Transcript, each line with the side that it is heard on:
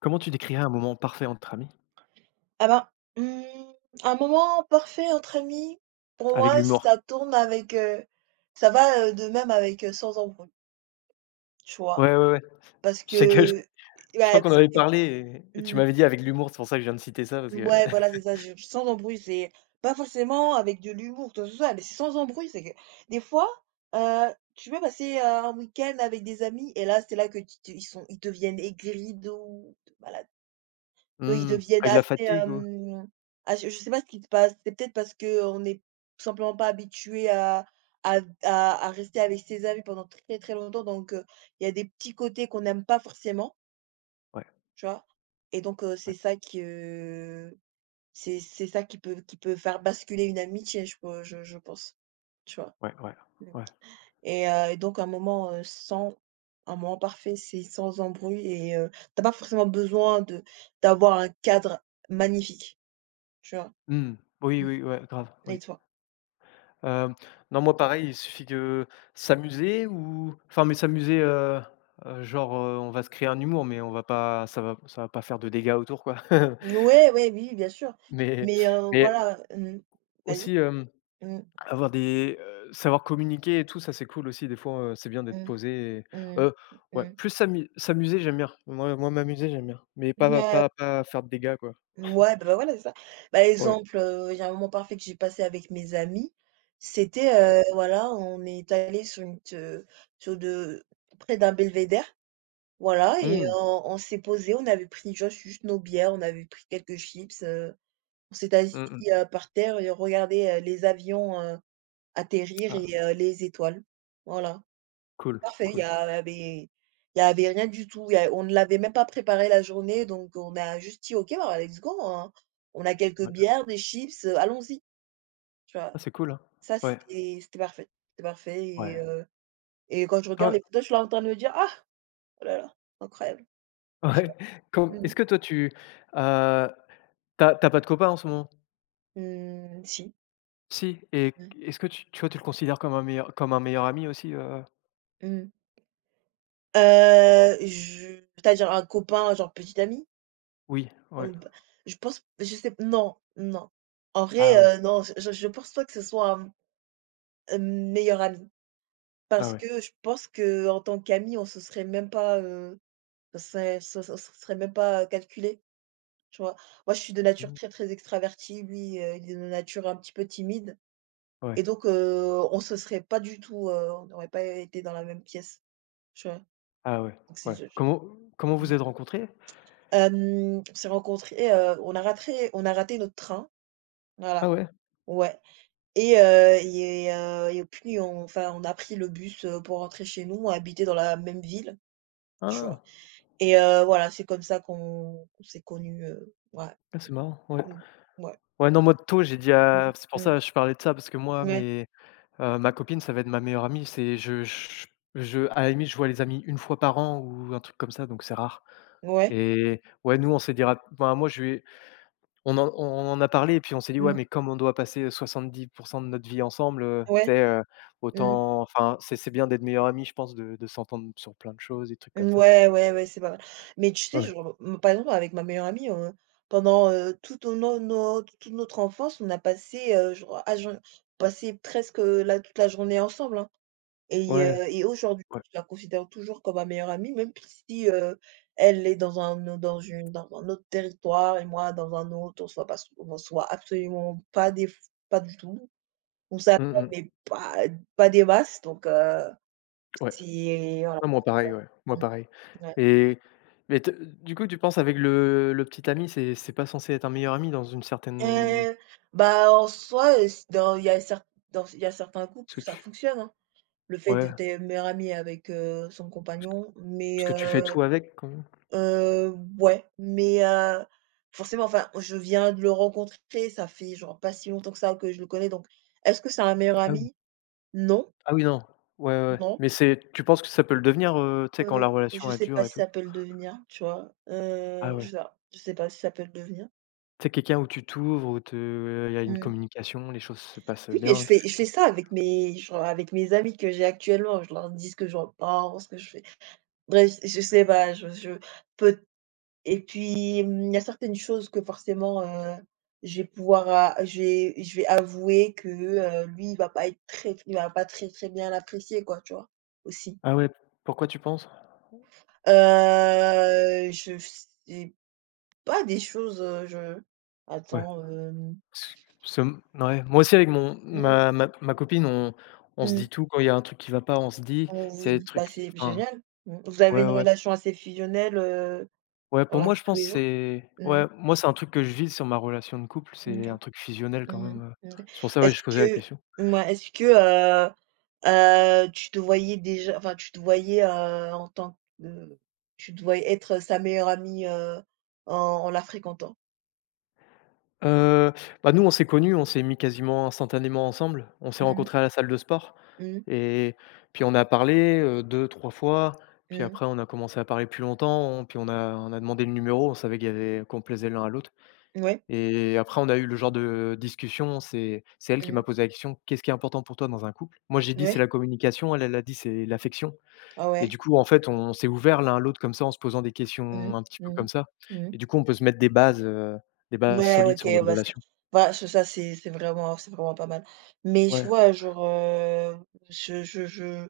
left: Comment tu décrirais un moment parfait entre amis?
right: Ah ben, mmh, un moment parfait entre amis, pour
left: Avec
right: moi,
left: l'humour.
right: ça tourne avec, ça va, de même avec, sans embrouille, tu vois?
left: Ouais, ouais, ouais.
right: Parce
left: Je sais que
right: que
left: je crois
right: ouais,
left: qu'on en
right: parce
left: avait
right: que
left: parlé et tu
right: mmh,
left: m'avais dit avec l'humour, c'est pour ça que je viens de citer ça parce que
right: ouais, voilà, c'est ça, je sans embrouille, c'est pas forcément avec de l'humour, tout ça, mais c'est sans embrouille, c'est que des fois, tu peux passer, un week-end avec des amis et là, c'est là que tu te ils deviennent aigris de ouf, de malade. Non, ils
left: mmh,
right: deviennent
left: avec la
right: assez,
left: fatigue ou
right: ah je sais pas ce qui se passe. C'est peut-être parce qu'on est tout simplement pas habitué à rester avec ses amis pendant très, très longtemps, donc, il y a des petits côtés qu'on n'aime pas forcément,
left: ouais,
right: tu vois? Et donc, c'est
left: ouais,
right: ça qui, c'est ça qui peut faire basculer une amitié, je pense, tu vois?
left: ouais, ouais,
right: Mmh
left: ouais.
right: et donc un moment, sans un moment parfait, c'est sans embrouille et, tu pas forcément besoin de d'avoir un cadre magnifique, tu vois?
left: Mmh. Oui,
right: Mmh
left: oui, ouais, grave,
right: et
left: oui.
right: toi?
left: Hem, non, moi pareil, il suffit de s'amuser ou enfin, mais s'amuser, genre, on va se créer un humour, mais on va pas ça va pas faire de dégâts autour, quoi.
right: Ouais, ouais, oui, bien sûr.
left: Mais
right: Mais,
left: mais
right: voilà, mmh. Vas-y.
left: aussi,
right: Mmh,
left: avoir des, savoir communiquer et tout, ça c'est cool aussi des fois, c'est bien d'être
right: mmh,
left: posé et
right: mmh,
left: heu, ouais,
right: mmh.
left: plus s'amuser, j'aime bien. Moi m'amuser, j'aime bien, mais pas
right: Ouais,
left: pas pas faire de dégâts, quoi.
right: ouais, bah, bah, voilà, c'est ça. Bah,
left: Ouais,
right: exemple, il y a un moment parfait que j'ai passé avec mes amis.
left: ouais.
right: C'était, voilà, on est allés sur une t sur de près d'un belvédère, voilà, et
left: Mmh.
right: on s'est posés, on avait pris juste nos bières, on avait pris quelques chips, on s'est assis,
left: Mmh mh.
right: par terre, et on regardait, les avions, atterrir,
left: Ah,
right: et, les étoiles. Voilà.
left: cool,
right: Parfait, il y
left: cool.
right: avait il y avait rien du tout. Il y a On ne l'avait même pas préparé la journée, donc on a juste dit: «OK, bah, let's go, hein. On a quelques
left: Ouais.
right: bières, des chips, allons-y», tu vois?
left: Ah, c'est cool, hein.
right: Ça,
left: Ouais,
right: c'était parfait. C'était parfait, et
left: ouais.
right: heu et quand je regarde
left: Toi
right: les photos, je suis là en train de me dire: «Ah! Oh là là, incroyable», tu vois?
left: ouais, com
right: Mmh mh.
left: est-ce que toi heu, tu pas de copain en ce moment?
right: Mmh, si,
left: Si et
right: ouais.
left: est-ce que tu vois, tu le considères comme un meilleur ami aussi,
right: Mmh. Je C'est-à-dire un copain, genre petit ami?
left: Oui, ouais.
right: Mmh, bah, je pense, je sais, non, non. En
left: Ah ouais,
right: vrai, non, je pense pas que ce soit un, meilleur ami.
left: ah
right: Parce
left: ouais.
right: que je pense que en tant qu'amis, on se serait même pas, ça se serait même pas, calculé, tu vois? Moi, je suis de nature
left: Mmh.
right: très, très extravertie. Lui, il est de nature un petit peu timide,
left: Ouais.
right: et donc, on se serait pas du tout, on n'aurait pas été dans la même pièce, tu vois?
left: Ah ouais,
right: Donc c'est
left: ouais.
right: je ouais.
left: Comment vous êtes rencontrés?
right: On s'est rencontrés, on a raté notre train,
left: Ah
right: voilà,
left: ouais?
right: ouais, et puis on enfin, on a pris le bus, pour rentrer chez nous. On habitait dans la même ville, tu vois?
left: Ah!
right: Et, voilà, c'est comme ça qu'on s'est connus, ouais,
left: Ah, c'est marrant, ouais.
right: mmh, ouais,
left: Ouais, non, moi tôt j'ai dit
right: mmh,
left: à c'est pour ça
right: mmh,
left: que je parlais de ça parce que moi
right: ouais,
left: mais ma copine ça va être ma meilleure amie, c'est je à la limite je vois les amis une fois par an ou un truc comme ça donc c'est rare
right: ouais,
left: et ouais, nous on s'est dit rap enfin moi je lui ai on en a parlé et puis on s'est dit: «Ouais
right: mmh,
left: mais comme on doit passer, 70% de notre vie ensemble, tu
right: ouais,
left: sais,
right: mmh,
left: autant enfin c'est bien d'être meilleurs amis je pense de s'entendre sur plein de choses», des trucs comme
right: mmh,
left: ça.
right: ouais, ouais, ouais, c'est pas mal. Mais tu sais,
left: Ouais,
right: je me par exemple, avec ma meilleure amie, pendant, toute no no toute notre enfance, on a passé, genre, ah, je passé presque, la journée ensemble, hein. Et,
left: ouais,
right: aujourd'hui,
left: ouais.
right: je la considère toujours comme ma meilleure amie, même si, elle est dans un autre territoire et moi dans un autre, on soit absolument pas des pas du tout. On s'appelle,
left: Mmh mh.
right: mais pas des masses, donc,
left: Ouais.
right: c'est voilà.
left: Ah moi pareil, ouais, moi
right: Mmh,
left: pareil
right: ouais.
left: et mais te du coup, tu penses avec le petit ami, c'est pas censé être un meilleur ami dans une certaine
right: Heu, bah, en soi, s dans il y a certains couples
left: parce
right: où
left: que
right: ça
left: tu
right: fonctionne, hein. Le fait de
left: ouais,
right: tes meilleure amie avec, son compagnon, mais.
left: parce que tu fais tout avec quand même?
right: Ouais, mais, forcément, enfin, je viens de le rencontrer, ça fait genre pas si longtemps que ça que je le connais, donc est-ce que c'est un meilleur
left: Ah oui,
right: ami? Non,
left: ah oui, non. Ouais, ouais, ouais,
right: non,
left: mais c'est tu penses que ça peut le devenir, tu sais, quand
right: heu,
left: la
right: je
left: relation est
right: sais pas
left: dure et
right: si
left: tout?
right: ça peut le devenir, tu vois?
left: Ah ouais.
right: Je sais pas si ça peut le devenir.
left: Tu sais, quelqu'un où tu t'ouvres, où te il y a une
right: Mmh.
left: communication, les choses se passent
right: Oui, mais
left: bien.
right: je fais ça avec mes, avec mes amis que j'ai actuellement, je leur dis ce que j'en pense, ce que je fais. Bref, je sais pas, je peut et puis, il y a certaines choses que forcément, je vais avouer que, lui, il va pas très, très bien l'apprécier, quoi, tu vois? Aussi.
left: Ah ouais, pourquoi tu penses?
right: Je sais pas, des choses, je
left: Ouais.
right: attends,
left: S ce ouais, moi aussi avec mon
right: mmh,
left: ma copine, on se
right: mmh,
left: dit tout quand il y a un truc qui va pas, on se dit,
right: on vous
left: c'est des
right: dit, bah,
left: trucs
right: c'est
left: enfin,
right: génial. Mmh. Vous avez
left: ouais,
right: une
left: ouais.
right: relation assez fusionnelle,
left: Ouais,
right: dans
left: pour
right: la
left: moi,
right: vie
left: je
right: de tous
left: pense
right: les
left: que
right: jours?
left: c'est
right: Mmh.
left: ouais, moi, c'est un truc que je vis sur ma relation de couple,
right: Mmh.
left: c'est un truc fusionnel
right: Mmh
left: quand
right: mh.
left: même,
right: Mmh.
left: c'est pour ça, ouais, je
right: Est-ce
left: posais la
right: que
left: question.
right: Est-ce que, tu te voyais déjà enfin, tu te voyais, en tant que tu te voyais être sa meilleure amie, en la fréquentant?
left: Heu, Bah, nous, on s'est connus, on s'est mis quasiment instantanément ensemble. On s'est
right: Mmh mh.
left: rencontrés à la salle de sport
right: Mmh.
left: et puis on a parlé, 2-3 fois, puis
right: Mmh.
left: après on a commencé à parler plus longtemps, puis on a demandé le numéro, on savait qu'il y avait qu'on plaisait l'un à l'autre.
right: Ouais.
left: Et après, on a eu le genre de discussion, c'est elle qui
right: Mmh.
left: m'a posé la question: «Qu'est-ce qui est important pour toi dans un couple?» Moi, j'ai dit: «C'est
right: Ouais.
left: la communication», elle, elle a dit: «C'est l'affection»
right: Ah
left: et
right: ouais.
left: du coup, en fait, on s'est ouvert l'un à l'autre comme ça, en se posant des
right: Mmh
left: questions un petit
right: mh.
left: peu
right: Mmh.
left: comme ça
right: Mmh.
left: et du coup, on peut se mettre des bases
right: Ouais, ouais,
left: solides sur
right: OK,
left: notre
right: bah,
left: relation.
right: ce ça, c'est vraiment pas mal. Mais je
left: Ouais,
right: vois, genre, je je je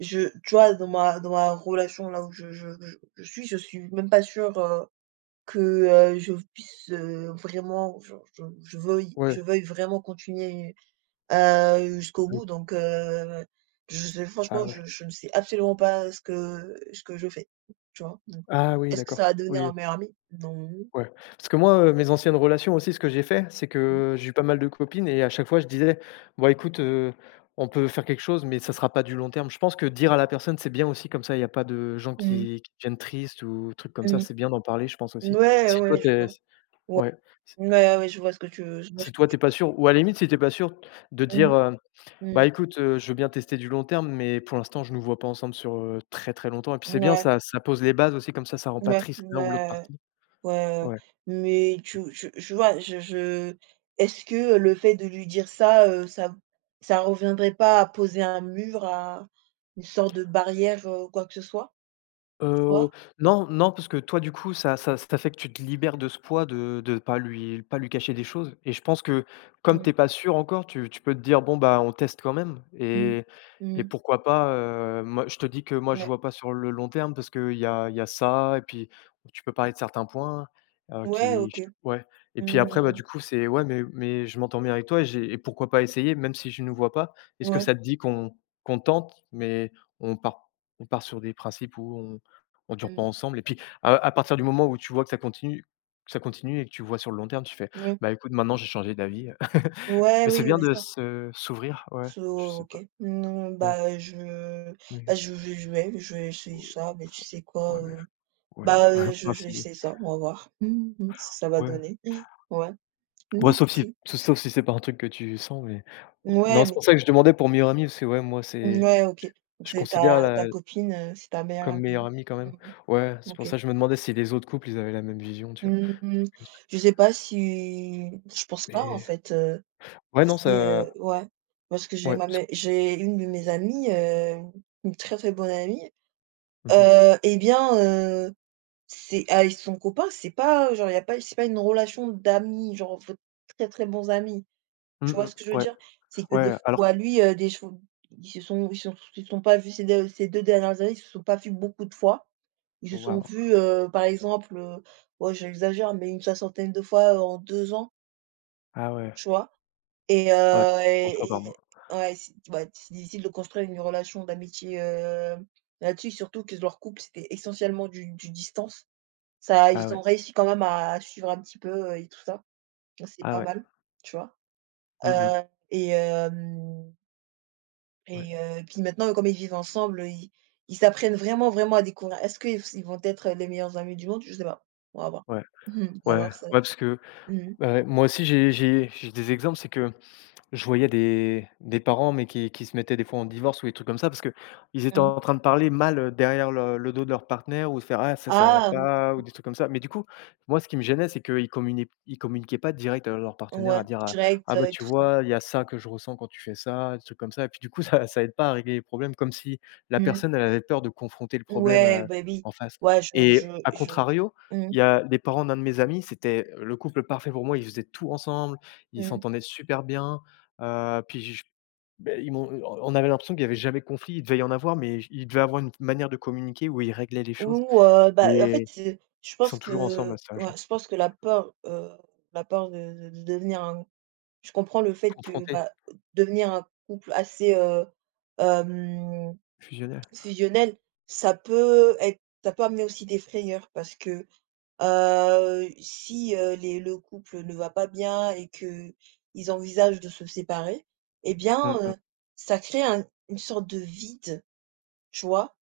right: je tu vois, dans ma relation là où je suis même pas sûre, que, je puisse, vraiment, genre,
left: ouais,
right: je veuille vraiment continuer, jusqu'au
left: oui.
right: bout, donc,
left: Ah ouais.
right: je ne sais absolument pas ce que je fais, tu vois? Donc,
left: Ah oui,
right: est-ce que
left: d'accord.
right: ça va devenir
left: Oui,
right: un
left: oui.
right: meilleur ami? Non.
left: Ouais. Parce que moi, mes anciennes relations aussi, ce que j'ai fait, c'est
right: Mmh.
left: que j'ai eu pas mal de copines et à chaque fois je disais: «Bon écoute, on peut faire quelque chose, mais ça sera pas du long terme». Je pense que dire à la personne, c'est bien aussi comme ça, il y a pas de gens
right: Mmh.
left: qui deviennent tristes ou trucs comme ça.
right: Mmh.
left: C'est bien d'en parler, je pense aussi.
right: Ouais,
left: Si toi
right: ouais, je
left: tu
right: vois.
left: ouais, si
right: Ouais, ouais, je vois ce
left: si
right: que
left: toi
right: tu
left: t'es pas
right: veux dire.
left: sûr ou à la limite si t'es pas sûr de
right: Mmh,
left: dire,
right: mmh.
left: «Bah écoute, je veux bien tester du long terme, mais pour l'instant je nous vois pas ensemble sur, très, très longtemps» et puis c'est bien,
right: Ouais,
left: ça pose les bases aussi comme ça rend pas
right: ouais,
left: triste l'un ou l'autre
right: ouais,
left: partie.
right: ouais,
left: Ouais.
right: mais tu je est-ce que le fait de lui dire ça, ça reviendrait pas à poser un mur, à une sorte de barrière, quoi que ce soit, tu
left: Heu,
right: vois?
left: non, non, parce que toi, du coup, ça fait que tu te libères de ce poids de de pas lui cacher des choses et je pense que comme
right: Mmh,
left: tu es pas sûr encore, tu peux te dire: «Bon, bah, on teste quand même»
right: mmh,
left: et
right: mmh,
left: pourquoi pas, moi je te dis que moi, je
right: ouais.
left: vois pas sur le long terme parce qu'il y a ça et puis tu peux parler de certains points,
right: Ouais,
left: qui
right: OK.
left: ch ouais et puis
right: Mmh
left: après, bah,
right: mmh,
left: du coup, c'est «Ouais, mais je m'entends bien avec toi et j'ai et pourquoi pas essayer même si je nous vois pas?
right: mmh.
left: Est-ce que
right: Ouais,
left: ça te dit qu'on tente mais on part on part sur des principes où on dure pas
right: mmh,
left: ensemble et puis à partir du moment où tu vois que ça continue et que tu vois sur le long terme, tu fais:
right: ouais.
left: «Bah, écoute, maintenant j'ai changé d'avis».
right: Ouais,
left: Mais c'est
right: oui,
left: bien de
right: vas-y.
left: se s'ouvrir, ouais,
right: So.
left: je sais
right: OK.
left: pas.
right: Mmh,
left: Ouais,
right: bah, je bah,
left: mais
right: je vais essayer ça, mais tu sais
left: ouais,
right: quoi,
left: mais ouais, non.
right: bah, je
left: Enfin,
right: je vais
left: si,
right: essayer ça, on va voir, ce que ça va
left: ouais.
right: donner. Ouais,
left: Ouais, sauf si
right: merci.
left: sauf si c'est pas un truc que tu sens, mais
right: Ouais,
left: non, c'est pour ça que je demandais pour meilleur ami, parce que, ouais, moi,
right: mais
left: c'est
right: ouais, OK. Donc
left: je
right: c'est
left: considère
right: ta
left: la
right: ta copine, c'est ta meilleure
left: comme meilleur
right: amie.
left: ami quand même.
right: Mmh,
left: Ouais, c'est pour
right: OK.
left: ça que je me demandais si les autres couples, ils avaient la même vision, tu vois?
right: Mmh,
left: Comme ça
right: je sais pas, si je pense pas, en
left: mais
right: fait,
left: ouais,
right: tu
left: non,
right: sais,
left: ça
right: ouais, parce que j'ai
left: ouais,
right: ma
left: parce que
right: mé j'ai une de mes amies, une très, très bonne amie,
left: mmh mh.
right: et bien, c'est, ah, son copain c'est pas, genre, il y a pas c'est pas une relation d'amis, genre, vous êtes très, très bons amis. Tu vois
left: Mmh
right: ce que je veux
left: ouais,
right: dire? C'est que des
left: ouais, alors
right: fois, lui, des cho ils se sont pas vus ces de ces 2 dernières années, ils se sont pas vus beaucoup de fois. Ils se
left: Oh,
right: sont
left: Waouh!
right: vus, par exemple, ouais, j'exagère, mais une soixantaine de fois, en 2 ans,
left: Ah ouais,
right: tu vois? Et
left: ouais,
right: heu
left: 3 fois
right: et
left: par
right: et
left: mois.
right: ouais, c'est difficile de construire une relation d'amitié, là-dessus, surtout que leur couple, c'était essentiellement du distance. Ça, ils
left: Ah
right: ont
left: ouais,
right: réussi quand même à suivre un petit peu, et tout ça. C'est
left: ah
right: pas
left: ouais.
right: mal, tu vois?
left: Mmh mh.
right: Heu et hem
left: Ouais,
right: et Puis maintenant, comme ils vivent ensemble, ils s'apprennent vraiment, vraiment à découvrir. Est-ce qu'ils vont être les meilleurs amis du monde? Je sais pas. On va voir.
left: ouais,
right: Mmh mh. On
left: ouais,
right: va
left: ouais,
right: voir ça.
left: parce que,
right: Mmh mh.
left: bah, moi aussi j'ai des exemples, c'est que je voyais des parents, mais qui se mettaient des fois en divorce ou des trucs comme ça, parce que ils étaient
right: Mmh.
left: en train de parler mal, derrière le dos de leur partenaire ou de faire: «Ah ça, ça va
right: Ah! Mmh.
left: pas» ou des trucs comme ça. Mais du coup, moi, ce qui me gênait, c'est qu'ils communiquaient pas direct à leur partenaire
right: Ouais,
left: à dire: «Ah
right: direct,
left: ah bah,
right: et
left: tu
right: tout ça.
left: vois, il y a ça que je ressens quand tu fais ça», des trucs comme ça. Et puis du coup, ça aide pas à régler les problèmes, comme si la
right: Mmh mh.
left: personne, elle avait peur de confronter le problème,
right: Ouais, bah, oui.
left: en face.
right: Ouais,
left: Et à
right: je
left: contrario,
right: mmh mh.
left: il y a les parents d'un de mes amis, c'était le couple parfait pour moi, ils faisaient tout ensemble, ils
right: Mmh.
left: s'entendaient super bien. Puis j beh, ils m'ont on avait l'impression qu'il y avait jamais de conflit. Il devait y en avoir, mais il devait avoir une manière de communiquer où ils réglaient les choses
right: Ou, bah, en fait,
left: et
right: c'est je
left: ils sont
right: pense
left: toujours ensemble à
right: que
left: cet âge
right: ouais, je pense que la peur de devenir un je comprends le fait que,
left: Confrontés,
right: bah, devenir un couple assez, hem,
left: fusionnels.
right: fusionnel, ça peut amener aussi des frayeurs, parce que, si, les le couple ne va pas bien et que ils envisagent de se séparer, eh bien,
left: Mmh mh.
right: ça crée un une sorte de vide, tu vois?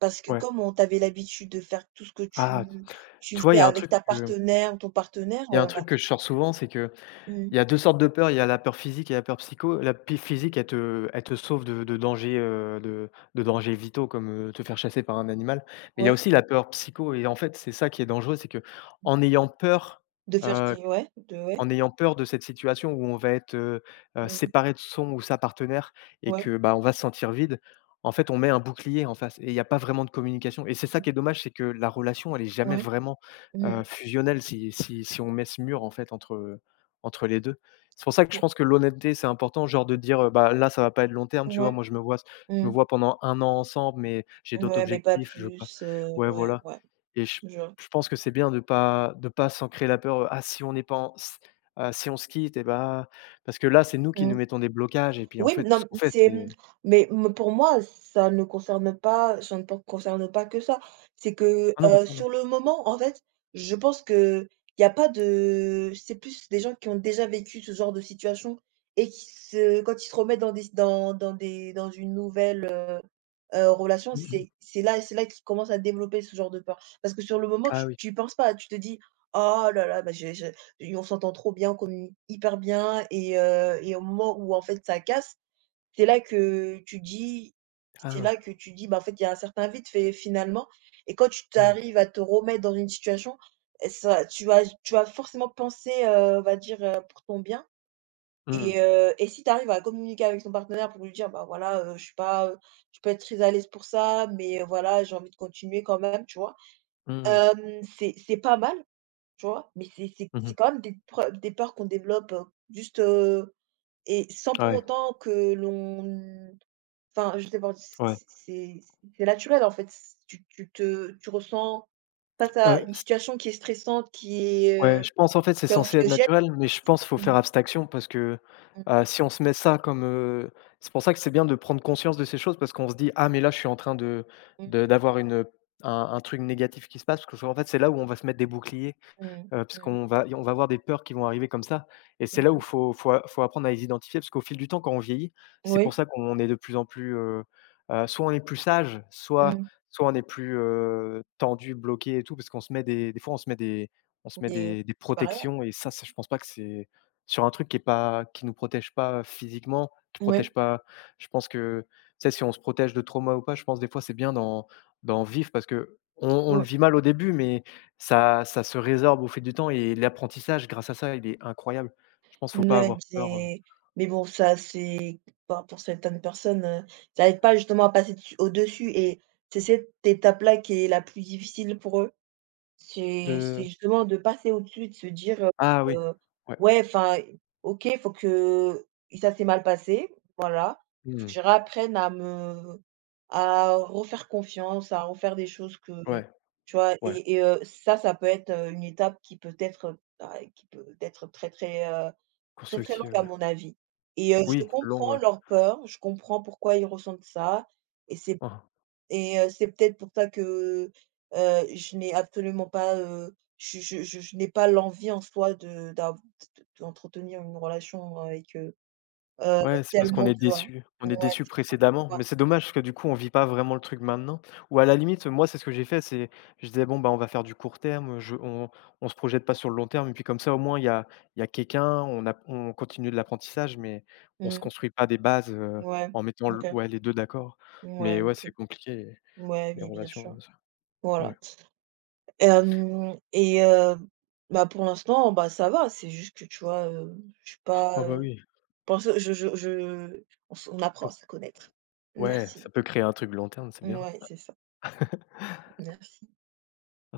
right: Parce que
left: Ouais.
right: comme on t'avait l'habitude de faire tout ce que
left: Ah,
right: tu
left: tu vois, il
right: faisais
left: y a un
right: avec
left: truc
right: ta
left: que
right: partenaire ou ton partenaire,
left: il y a un
right: bah,
left: truc que je sors souvent, c'est que
right: mmh,
left: il y a 2 sortes de peurs. Il y a la peur physique et la peur psycho. La p physique, elle te sauve de dangers, de dangers vitaux comme, te faire chasser par un animal. Mais il y a
right: ouais,
left: aussi la peur psycho et en fait, c'est ça qui est dangereux, c'est que en ayant peur,
right: de faire
left: heu
right: qui ouais, de ouais,
left: en ayant peur de cette situation où on va être,
right: mmh,
left: séparé de son ou sa partenaire et
right: ouais,
left: que, bah, on va se sentir vide, en fait, on met un bouclier en face et il n'y a pas vraiment de communication et c'est ça
right: mmh,
left: qui est dommage, c'est que la relation, elle est jamais
right: ouais,
left: vraiment,
right: mmh mh,
left: fusionnelle si si on met ce mur, en fait, entre, entre les 2. C'est pour ça que je pense que l'honnêteté, c'est important, genre de dire, «Bah, là, ça va pas être long terme, tu vois?
right: ouais,
left: Moi, je me vois je me
right: mmh,
left: vois pendant un an ensemble, mais j'ai d'autres
right: ouais, mais pas
left: objectifs, je veux pas»
right: plus,
left: ouais,
right: ouais,
left: voilà.
right: ouais,
left: Et
right: je vois.
left: je pense que c'est bien de pas s'en créer la peur, «Ah si on n'est pas en s ah si on se quitte et bah» parce que là, c'est nous qui nous
right: Mmh.
left: mettons des blocages et puis en
right: Oui,
left: fait, ce
right: non,
left: qu'on fait,
right: c'est mmh,
left: c'est
right: mais pour moi, ça ne pen concerne pas que ça. C'est que,
left: ah non, pas toi, non.
right: sur le moment, en fait, je pense qu'il y a pas de c'est plus des gens qui ont déjà vécu ce genre de situation, et qui se quand ils se remettent dans une nouvelle, relation,
left: Mmh mh.
right: c'est là qu'ils commencent à développer ce genre de peur. Parce que sur le moment, tu
left: Ah oui.
right: tu y penses pas, tu te dis: «Oh là là, bah, j'ai et on s'entend trop bien, on communique hyper bien et, et au moment où en fait ça casse, c'est là que tu dis c'est
left: Ah.
right: là que tu dis: Bah, en fait, il y a un certain vide fait finalement.» Et quand tu
left: Mmh.
right: t'arrives à te remettre dans une situation, et ça, tu vas forcément penser, on va dire, pour ton bien,
left: Mmh.
right: et si tu arrives à communiquer avec ton partenaire pour lui dire: «Bah, voilà, je suis pas, je peux être très à l'aise pour ça, mais, voilà, j'ai envie de continuer quand même», tu vois?
left: Mmh mh.
right: C'est pas mal, tu vois? Mais c'est
left: Mmh
right: quand même des peurs qu'on développe, juste, et sans pour
left: Ouais,
right: autant que l'on enfin, je sais pas,
left: ouais.
right: c'est c'est naturel, en fait. C tu ressens face à une
left: C
right: situation qui est stressante,
left: ouais, je pense en fait, c'est
right: qui est
left: censé être
right: anxiogène.
left: naturel, mais je pense qu'il faut faire
right: Mmh,
left: abstraction parce que, si on se met ça comme, c'est pour ça que c'est bien de prendre conscience de ces choses parce qu'on se dit: «Ah mais là, je suis en train de
right: mmh,
left: d'avoir une, un truc négatif qui se passe» parce que en fait, c'est là où on va se mettre des boucliers.
right: mmh, mmh,
left: Parce
right: mmh,
left: qu'on va avoir des peurs qui vont arriver comme ça et c'est là où
right: mmh,
left: il faut faut a faut apprendre à les identifier parce qu'au fil du temps, quand on vieillit, c'est pour
right: oui,
left: ça qu'on est de plus en plus, soit on est plus sage, soit
right: mmh,
left: soit on est plus, tendu, bloqué et tout parce qu'on se met des fois on se met des on se met
right: des
left: des des
right: c'est pas.
left: protections et ça je pense pas que c'est sur un truc qui est pas qui nous protège pas physiquement, qui
right: Ouais,
left: protège pas je pense que, tu sais, si on se protège de trauma ou pas, je pense des fois c'est bien d'en d'en vivre parce qu'on on le
right: ouais.
left: vit mal au début mais ça se résorbe au fil du temps et l'apprentissage grâce à ça, il est incroyable. Je pense faut pas
right: Ouais,
left: avoir peur,
right: c'est mais bon, ça, c'est enfin, pour certaines personnes, ils arrivent pas justement à passer dessus au-dessus, et c'est cette étape-là qui est la plus difficile pour eux. C'est
left: de
right: justement de passer au-dessus, de se dire:
left: ah oui,
right: heu:
left: ouais.
right: «Ouais, enfin, OK, il faut que ça s'est mal passé, voilà, il faut que
left: Mmh.
right: je réapprenne à refaire confiance, à refaire des choses que»,
left: Ouais,
right: tu vois?
left: ouais,
right: Et ça, une étape qui peut être, bah, qui peut être très, très, très, très longue
left: constructive,
right: à
left: ouais.
right: mon avis, et, je
left: Oui, longue,
right: comprends
left: ouais.
right: leur peur, je comprends pourquoi ils ressentent ça, et c'est
left: Mmh mh.
right: c'est peut-être pour ça que, je n'ai absolument pas, je n'ai pas l'envie en soi de d'av d d'entretenir une relation avec eux, heu,
left: Ouais, c'est parce qu'on
right: tellement
left: est
right: de voilà.
left: déçu. On
right: Ouais,
left: est déçu
right: c'est
left: précédemment,
right: ça.
left: mais c'est dommage parce que du coup, on vit pas vraiment le truc maintenant. Ou à la limite, moi, c'est ce que j'ai fait, c'est je disais: «Bon, bah, on va faire du court terme, je on se projette pas sur le long terme» et puis comme ça, au moins, il y a quelqu'un, on a on continue de l'apprentissage, mais on se
right: Mmh.
left: construit pas des bases,
right: Ouais.
left: en mettant l
right: OK.
left: ouais, les 2 d'accord.
right: Ouais,
left: Mais ouais,
right: OK.
left: c'est compliqué
right: Ouais,
left: les
right: oui, bien
left: relations,
right: sûr.
left: ouais.
right: Voilà. Hem et bah, pour l'instant, bah, ça va, c'est juste que, tu vois, je suis
left: Ah
right: pas,
left: bah, oui,
right: Pense je on apprend à
left: pour
right: se connaître.
left: ouais, ça
right: Merci.
left: peut créer un truc long terme, c'est bien.
right: Ouais, c'est ça. Merci.